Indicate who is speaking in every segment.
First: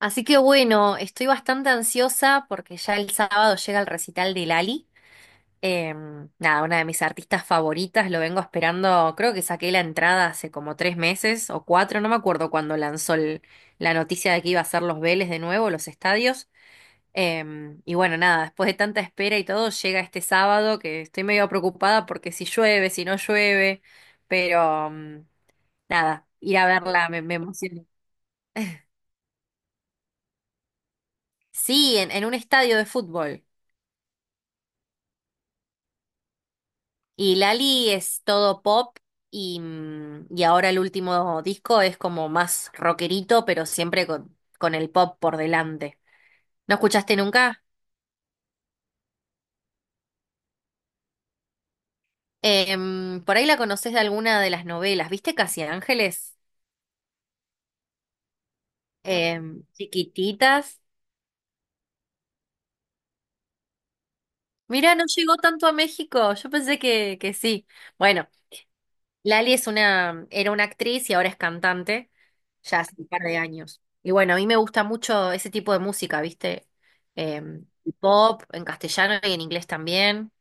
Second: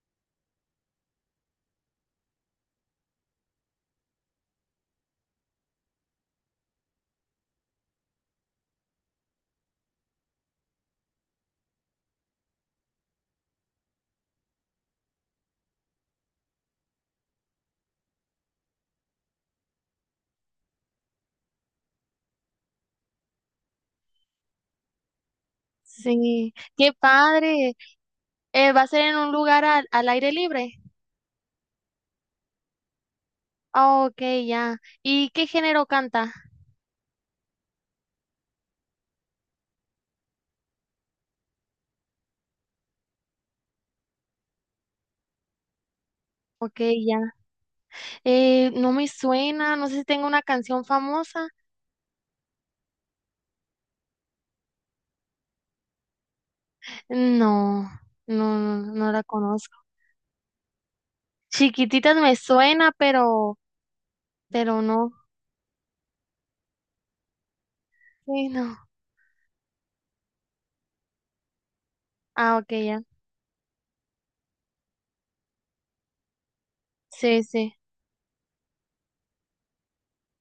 Speaker 1: Así que bueno, estoy bastante ansiosa porque ya el sábado llega el recital de Lali. Nada, una de mis artistas favoritas, lo vengo esperando, creo que saqué la entrada hace como tres meses o cuatro, no me acuerdo cuando lanzó la noticia de que iba a hacer los Vélez de nuevo, los estadios. Y bueno, nada, después de tanta espera y todo, llega este sábado que estoy medio preocupada porque si llueve, si no llueve, pero nada,
Speaker 2: Sí,
Speaker 1: ir a
Speaker 2: qué
Speaker 1: verla me
Speaker 2: padre.
Speaker 1: emociona.
Speaker 2: ¿Va a ser en un lugar al aire libre?
Speaker 1: Sí, en un estadio de fútbol.
Speaker 2: Ah, ok, ya. ¿Y qué género canta?
Speaker 1: Y Lali es todo pop y, y ahora el último disco es como más rockerito, pero siempre con el pop por delante. ¿No
Speaker 2: Ok,
Speaker 1: escuchaste
Speaker 2: ya.
Speaker 1: nunca?
Speaker 2: No me suena, no sé si tengo una canción famosa.
Speaker 1: Por ahí la conoces de alguna de las novelas. ¿Viste Casi Ángeles?
Speaker 2: No, no, no, no la conozco.
Speaker 1: Chiquititas.
Speaker 2: Chiquititas me suena, pero
Speaker 1: Mira, no
Speaker 2: no.
Speaker 1: llegó tanto a México. Yo pensé que sí. Bueno,
Speaker 2: Sí, no.
Speaker 1: Lali es una, era una actriz y ahora es cantante.
Speaker 2: Ah, ok,
Speaker 1: Ya hace
Speaker 2: ya.
Speaker 1: un par de años. Y bueno, a mí me gusta mucho ese tipo de música, ¿viste?
Speaker 2: Sí, sí.
Speaker 1: El pop en castellano y en inglés también.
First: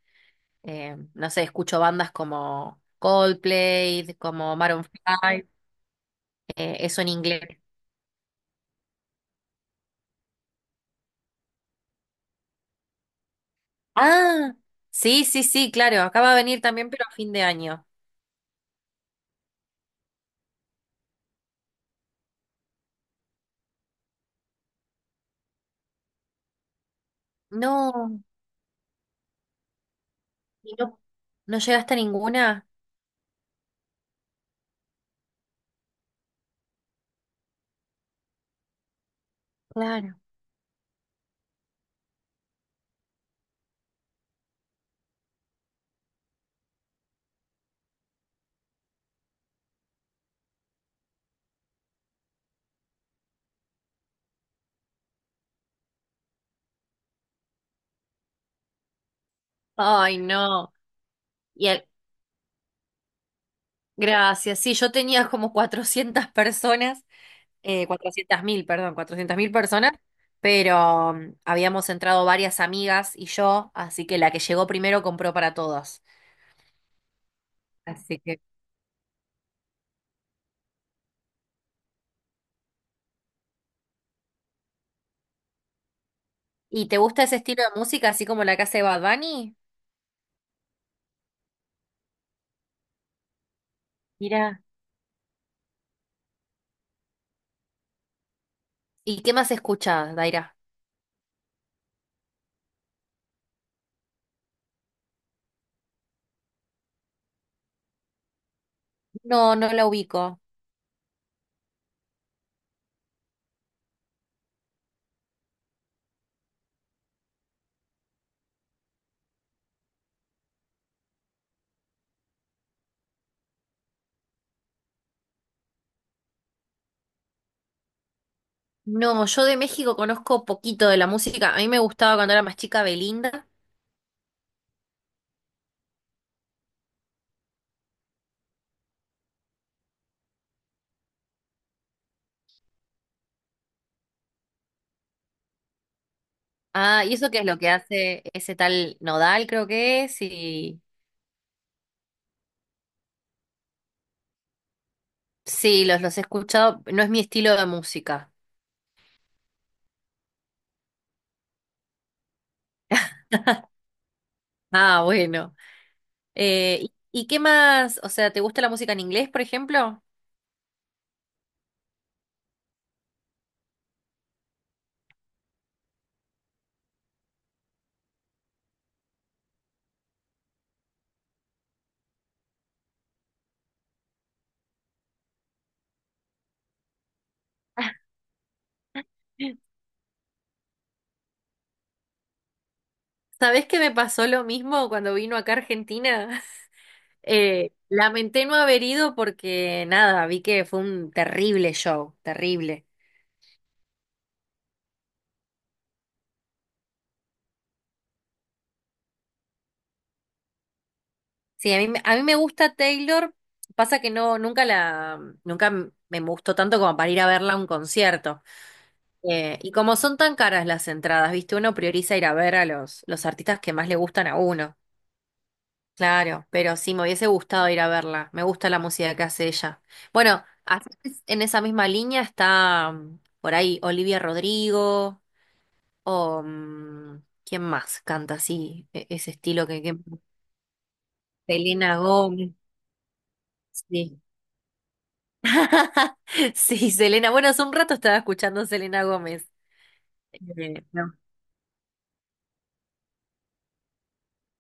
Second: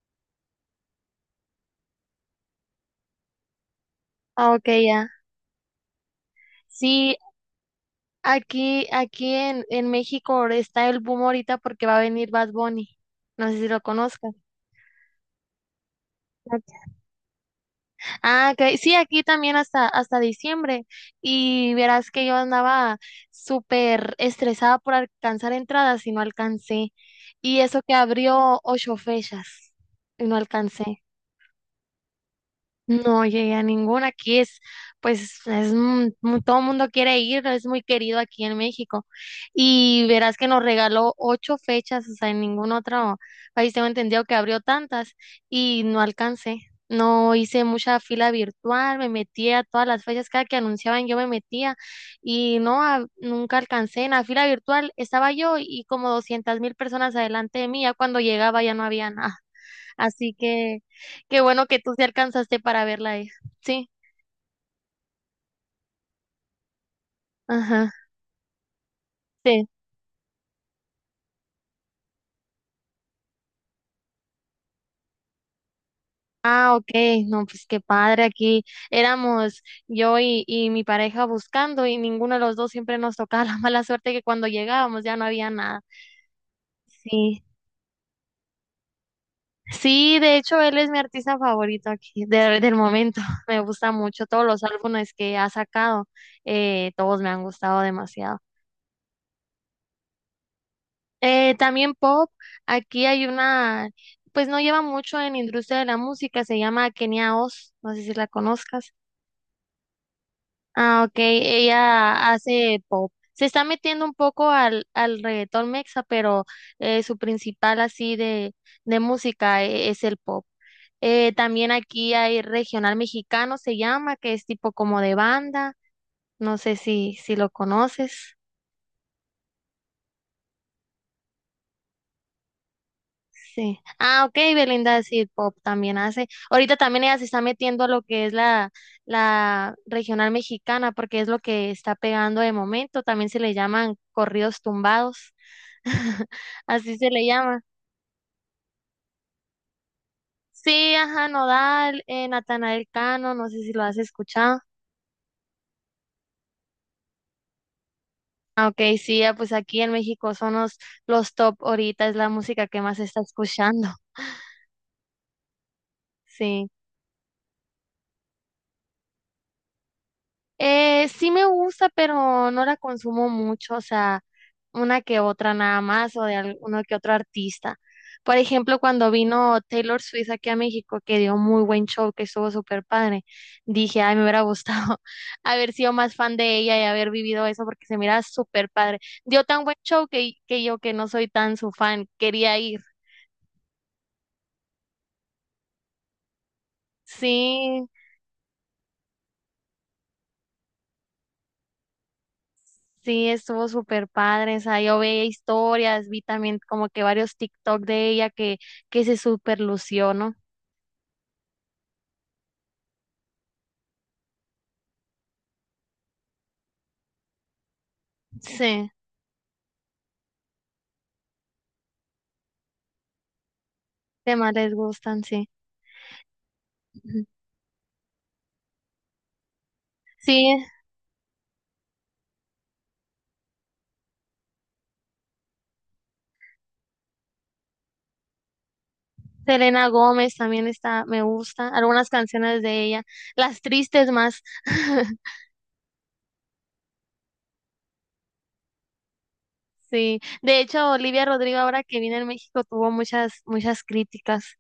Speaker 1: No sé, escucho bandas como Coldplay,
Speaker 2: Ah,
Speaker 1: como
Speaker 2: ok,
Speaker 1: Maroon
Speaker 2: ya.
Speaker 1: 5, eso en
Speaker 2: Sí,
Speaker 1: inglés.
Speaker 2: aquí en México está el boom ahorita porque va a venir Bad Bunny. No sé si lo conozcas.
Speaker 1: Ah, sí, sí, sí, claro, acaba de venir
Speaker 2: Ok.
Speaker 1: también, pero a fin de año.
Speaker 2: Ah, ok. Sí, aquí también hasta diciembre. Y verás que yo andaba súper estresada por alcanzar entradas y no alcancé. Y eso que
Speaker 1: No,
Speaker 2: abrió ocho fechas y no
Speaker 1: y no,
Speaker 2: alcancé.
Speaker 1: no llegaste a ninguna.
Speaker 2: No llegué a ninguna. Aquí es, pues, todo el mundo quiere ir, es muy querido aquí en México. Y
Speaker 1: Claro.
Speaker 2: verás que nos regaló ocho fechas, o sea, en ningún otro país tengo entendido que abrió tantas y no alcancé. No hice mucha fila virtual, me metía a todas las fechas, cada que anunciaban yo me metía y no, nunca alcancé. En la fila virtual estaba yo y como 200,000 personas adelante de mí, ya cuando llegaba ya no había nada.
Speaker 1: Ay,
Speaker 2: Así
Speaker 1: no.
Speaker 2: que qué bueno
Speaker 1: Y
Speaker 2: que
Speaker 1: el-
Speaker 2: tú sí alcanzaste para verla, hija. Sí,
Speaker 1: Gracias, sí, yo tenía como 400 personas
Speaker 2: ajá,
Speaker 1: 400.000 perdón, 400.000
Speaker 2: sí.
Speaker 1: personas, pero habíamos entrado varias amigas y yo, así que la que llegó primero compró para todos.
Speaker 2: Ah, ok, no, pues qué
Speaker 1: Así
Speaker 2: padre,
Speaker 1: que...
Speaker 2: aquí éramos yo y mi pareja buscando y ninguno de los dos siempre nos tocaba la mala suerte que cuando llegábamos ya no había nada.
Speaker 1: ¿Y te gusta ese
Speaker 2: Sí,
Speaker 1: estilo de música, así como la que hace Bad Bunny?
Speaker 2: sí, de hecho él es mi artista favorito aquí del momento, me gusta mucho todos
Speaker 1: Mira.
Speaker 2: los álbumes que ha sacado. Todos me han gustado demasiado.
Speaker 1: ¿Y qué más escuchás, Daira?
Speaker 2: También pop, aquí hay una, pues no lleva mucho en industria de la música, se llama Kenia Oz, no sé si la conozcas.
Speaker 1: No, no la ubico.
Speaker 2: Ah, ok, ella hace pop. Se está metiendo un poco al reggaetón mexa, pero su principal así de música es el pop. También aquí hay regional mexicano, se llama, que es tipo como de banda, no sé si lo conoces.
Speaker 1: No, yo de México conozco poquito de la música. A mí me gustaba cuando era más chica Belinda.
Speaker 2: Sí. Ah, ok, Belinda sí, pop también hace. Ahorita también ella se está metiendo a lo que es la regional mexicana, porque es lo que está pegando de momento. También se le llaman corridos tumbados. Así
Speaker 1: Ah,
Speaker 2: se
Speaker 1: ¿y
Speaker 2: le
Speaker 1: eso qué es lo
Speaker 2: llama.
Speaker 1: que hace ese tal Nodal, creo que es? Y...
Speaker 2: Sí, ajá, Nodal, Natanael Cano, no sé si lo has escuchado.
Speaker 1: Sí, los he escuchado. No es mi estilo de música.
Speaker 2: Ah, ok, sí, ya, pues aquí en México son los top ahorita, es la música que más se está escuchando.
Speaker 1: Ah, bueno.
Speaker 2: Sí.
Speaker 1: ¿Y qué más? O sea, ¿te gusta la música en inglés, por ejemplo?
Speaker 2: Sí me gusta, pero no la consumo mucho, o sea, una que otra nada más o de alguno que otro artista. Por ejemplo, cuando vino Taylor Swift aquí a México, que dio muy buen show, que estuvo súper padre, dije, ay, me hubiera gustado haber sido más fan de ella y haber vivido eso porque se mira súper padre. Dio tan buen show que yo que no soy tan su fan, quería ir.
Speaker 1: ¿Sabés que me pasó lo mismo cuando vino acá a Argentina?
Speaker 2: Sí.
Speaker 1: Lamenté no haber ido porque nada, vi que fue un terrible show, terrible.
Speaker 2: Sí, estuvo súper padre, o sea, yo veía historias, vi también como que varios TikTok de ella que se súper lució, ¿no?
Speaker 1: Sí, a a mí me gusta Taylor, pasa que no, nunca la, nunca me gustó tanto como para ir a verla a un concierto.
Speaker 2: Sí,
Speaker 1: Y como son tan caras las entradas, viste, uno prioriza ir a ver a los artistas que más le gustan
Speaker 2: que
Speaker 1: a
Speaker 2: más les
Speaker 1: uno.
Speaker 2: gustan, sí.
Speaker 1: Claro, pero sí, me
Speaker 2: Ujú.
Speaker 1: hubiese gustado ir a verla. Me gusta la música que hace ella. Bueno,
Speaker 2: Sí,
Speaker 1: así es, en esa misma línea está por ahí Olivia Rodrigo o ¿quién más canta así? Ese estilo
Speaker 2: Selena
Speaker 1: que...
Speaker 2: Gómez también está, me gusta,
Speaker 1: Selena
Speaker 2: algunas
Speaker 1: Gómez.
Speaker 2: canciones de ella, las tristes
Speaker 1: Sí.
Speaker 2: más,
Speaker 1: Sí, Selena. Bueno, hace un rato estaba escuchando Selena Gómez.
Speaker 2: sí. De hecho,
Speaker 1: No.
Speaker 2: Olivia Rodrigo ahora que viene en México tuvo muchas, muchas críticas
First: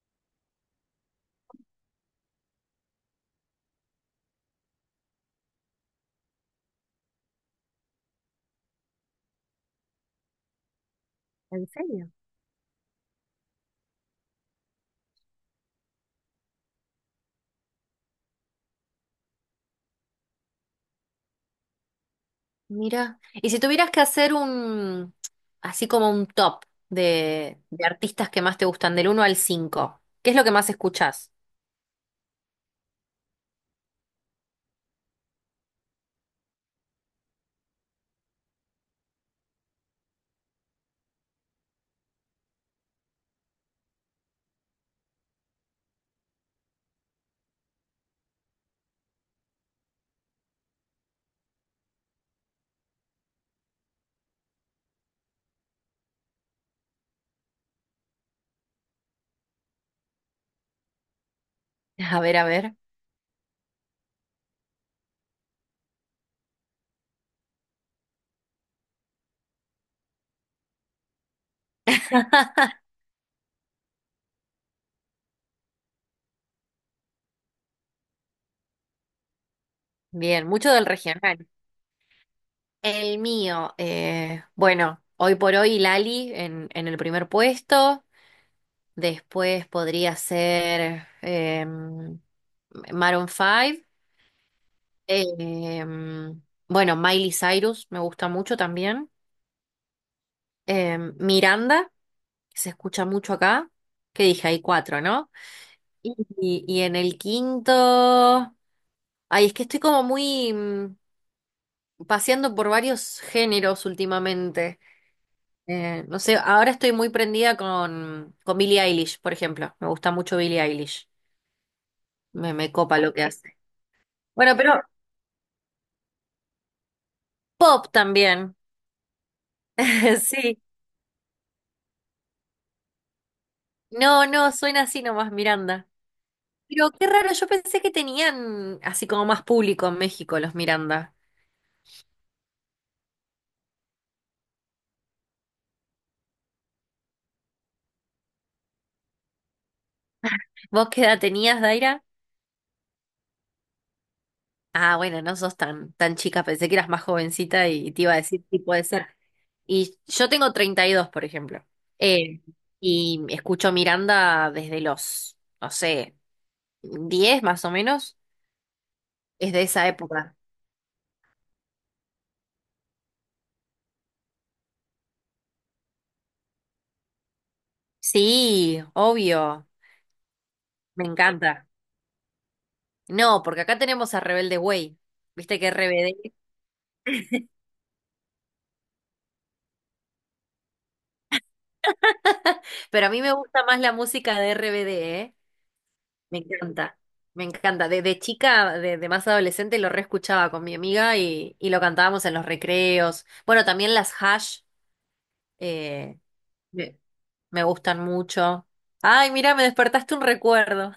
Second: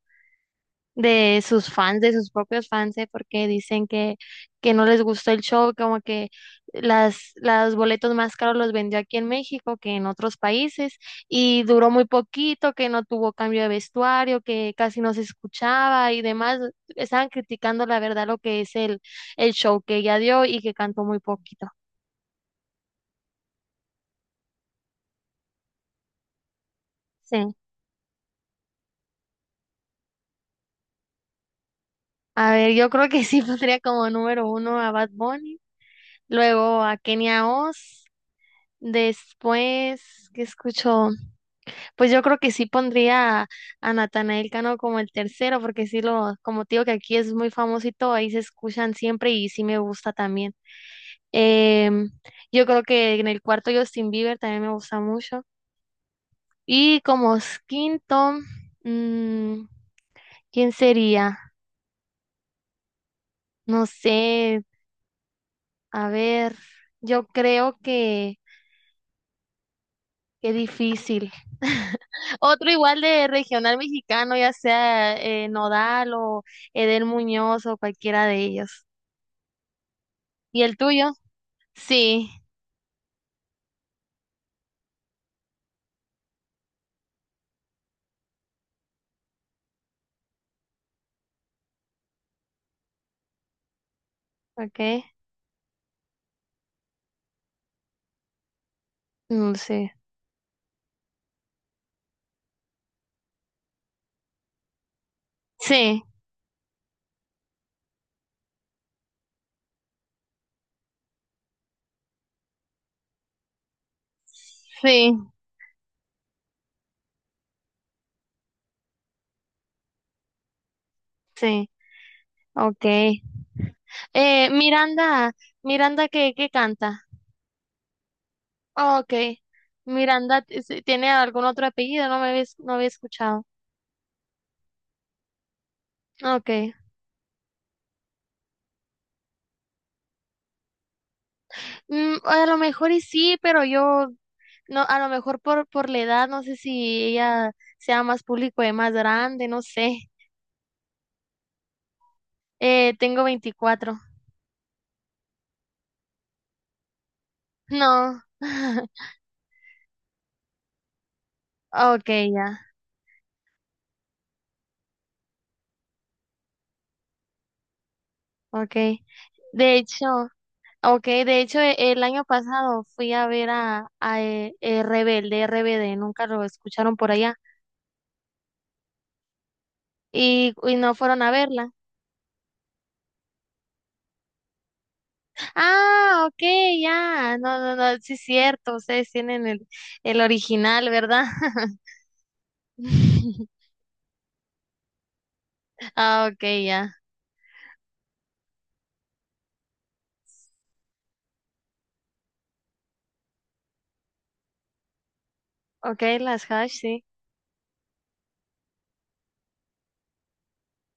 Speaker 2: de sus fans, de sus propios fans, ¿eh? Porque dicen que no les gustó el show, como que los boletos más caros los vendió aquí en México que en otros países y
Speaker 1: ¿En
Speaker 2: duró muy
Speaker 1: serio?
Speaker 2: poquito, que no tuvo cambio de vestuario, que casi no se escuchaba y demás. Estaban criticando la verdad lo que es el show que ella dio y que cantó muy poquito.
Speaker 1: Mira, y si tuvieras que hacer así como un top
Speaker 2: Sí.
Speaker 1: de artistas que más te gustan, del uno al cinco, ¿qué es lo que más escuchás?
Speaker 2: A ver, yo creo que sí pondría como número uno a Bad Bunny, luego a Kenia Oz, después, ¿qué escucho? Pues yo creo que sí pondría a Natanael Cano como el tercero, porque sí lo, como te digo que aquí es muy famoso y todo, ahí se escuchan siempre y sí me gusta también. Em, yo creo que en el cuarto Justin Bieber también me gusta mucho. Y como quinto, mm, ¿quién sería?
Speaker 1: A ver, a ver.
Speaker 2: No sé, a ver, yo creo que. Qué difícil. Otro igual de regional mexicano, ya sea Nodal o Edel Muñoz o cualquiera de ellos.
Speaker 1: Bien,
Speaker 2: ¿Y
Speaker 1: mucho
Speaker 2: el
Speaker 1: del
Speaker 2: tuyo?
Speaker 1: regional.
Speaker 2: Sí,
Speaker 1: El mío, bueno, hoy por hoy Lali en el primer puesto, después podría ser Maroon Five.
Speaker 2: ok.
Speaker 1: em, bueno, Miley Cyrus me gusta mucho también.
Speaker 2: No, sí.
Speaker 1: Miranda, que se escucha mucho acá, que dije, hay cuatro, ¿no?
Speaker 2: Sí,
Speaker 1: Y en el quinto... Ay, es que estoy como muy paseando por varios géneros últimamente.
Speaker 2: sí,
Speaker 1: No sé, ahora estoy muy prendida con Billie Eilish, por ejemplo. Me gusta mucho Billie Eilish.
Speaker 2: sí.
Speaker 1: Me
Speaker 2: Ok.
Speaker 1: copa lo que hace.
Speaker 2: Eh,
Speaker 1: Bueno, pero
Speaker 2: Miranda, Miranda, ¿qué canta?
Speaker 1: pop también.
Speaker 2: Oh, ok. Miranda,
Speaker 1: Sí.
Speaker 2: sí, ¿tiene algún otro apellido? No había escuchado.
Speaker 1: No, no, suena así nomás, Miranda.
Speaker 2: Ok.
Speaker 1: Pero qué raro, yo pensé que tenían así como más público en México los Miranda.
Speaker 2: A lo mejor y sí, pero yo no, a lo mejor por la edad, no sé si ella sea más público y más grande, no sé.
Speaker 1: ¿Vos qué edad tenías, Daira?
Speaker 2: Tengo 24.
Speaker 1: Ah, bueno, no sos tan, tan chica, pensé que eras más jovencita y te iba a
Speaker 2: No.
Speaker 1: decir si puede ser. Y yo tengo 32 por ejemplo.
Speaker 2: Ok,
Speaker 1: Eh,
Speaker 2: ya.
Speaker 1: y escucho Miranda desde los, no sé, 10 más o menos.
Speaker 2: Ok.
Speaker 1: Es de
Speaker 2: De
Speaker 1: esa
Speaker 2: hecho,
Speaker 1: época.
Speaker 2: ok, el año pasado fui a ver a, a Rebelde, RBD, nunca lo escucharon por allá
Speaker 1: Sí, obvio,
Speaker 2: y no
Speaker 1: me
Speaker 2: fueron a
Speaker 1: encanta.
Speaker 2: verla.
Speaker 1: No, porque acá tenemos a Rebelde Way. Viste que
Speaker 2: Ah,
Speaker 1: RBD.
Speaker 2: ok, ya. No, no, no, sí es cierto, ustedes tienen el original, ¿verdad?
Speaker 1: Pero a mí me gusta más la música de RBD, ¿eh?
Speaker 2: Ah,
Speaker 1: Me
Speaker 2: ok, ya.
Speaker 1: encanta, me encanta. Desde chica, desde más adolescente, lo reescuchaba con mi amiga y lo cantábamos en los recreos. Bueno, también las hash
Speaker 2: Ok,
Speaker 1: eh,
Speaker 2: las Hash,
Speaker 1: me,
Speaker 2: sí.
Speaker 1: me gustan mucho. Ay, mira, me despertaste un recuerdo.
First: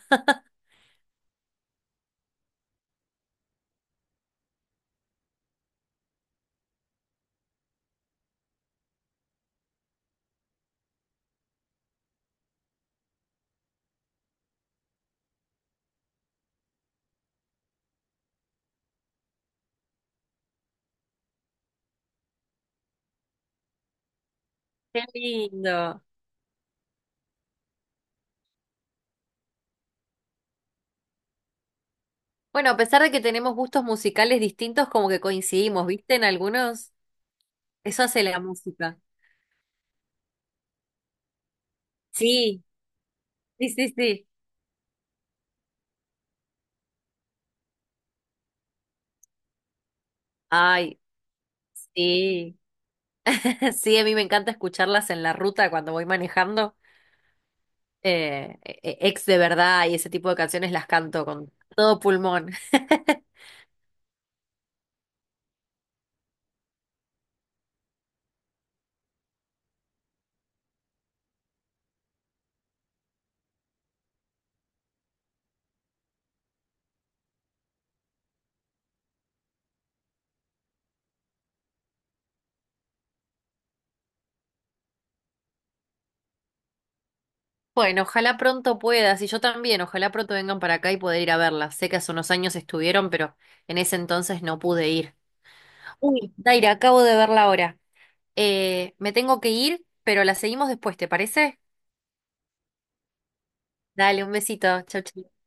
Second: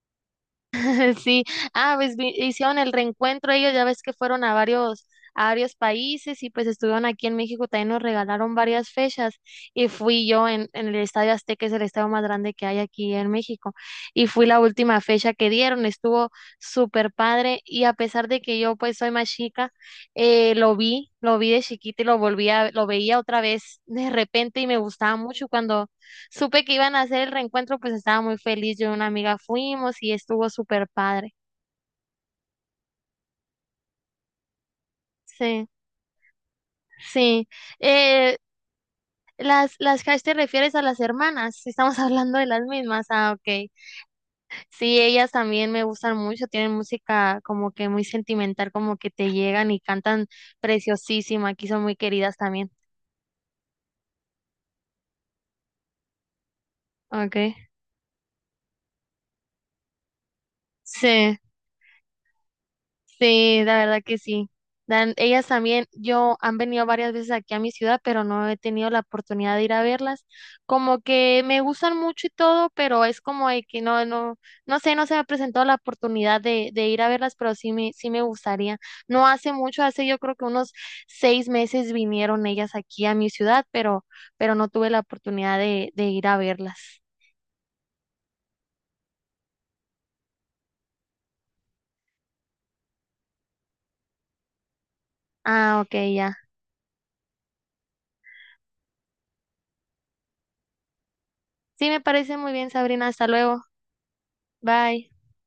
Speaker 2: Sí. Ah, pues hicieron el reencuentro ellos, ya ves que fueron a varios países y pues estuvieron aquí en México, también nos regalaron varias fechas y fui yo en el Estadio Azteca, es el estadio más grande que hay aquí en México. Y fui la última fecha que dieron, estuvo súper padre y a pesar de que yo pues soy más chica, lo vi de chiquita y lo veía otra vez de repente y me
Speaker 1: Qué
Speaker 2: gustaba mucho cuando
Speaker 1: lindo.
Speaker 2: supe que iban a hacer el reencuentro, pues estaba muy feliz. Yo y una amiga fuimos y estuvo súper padre.
Speaker 1: Bueno, a pesar de que tenemos gustos musicales distintos, como que
Speaker 2: Sí,
Speaker 1: coincidimos, ¿viste? En algunos,
Speaker 2: sí.
Speaker 1: eso hace
Speaker 2: Eh,
Speaker 1: la música.
Speaker 2: las Hash te refieres a las hermanas. Estamos hablando de las
Speaker 1: Sí,
Speaker 2: mismas. Ah,
Speaker 1: sí,
Speaker 2: ok.
Speaker 1: sí, sí.
Speaker 2: Sí, ellas también me gustan mucho. Tienen música como que muy sentimental, como que te llegan y cantan
Speaker 1: Ay,
Speaker 2: preciosísima. Aquí son muy queridas
Speaker 1: sí.
Speaker 2: también.
Speaker 1: Sí, a mí me encanta escucharlas en la ruta cuando voy manejando.
Speaker 2: Ok.
Speaker 1: Ex de verdad y ese tipo de canciones las canto
Speaker 2: Sí.
Speaker 1: con todo pulmón.
Speaker 2: Sí, la verdad que sí. Ellas también, yo han venido varias veces aquí a mi ciudad, pero no he tenido la oportunidad de ir a verlas. Como que me gustan mucho y todo, pero es como de que no, no, no sé, no se me ha presentado la oportunidad de ir a verlas, pero sí me gustaría. No hace mucho, hace yo creo que unos 6 meses vinieron ellas aquí a mi ciudad, pero no tuve la oportunidad de ir a verlas.
Speaker 1: Bueno, ojalá pronto puedas y yo también, ojalá pronto vengan para acá y poder ir a verlas. Sé que hace unos años estuvieron, pero en ese entonces no pude ir.
Speaker 2: Ah, ok,
Speaker 1: Uy,
Speaker 2: ya.
Speaker 1: Daira, acabo de verla ahora. Me tengo que ir, pero la seguimos después, ¿te parece?
Speaker 2: Sí, me parece muy bien, Sabrina. Hasta luego.
Speaker 1: Dale, un besito. Chau,
Speaker 2: Bye.
Speaker 1: chau.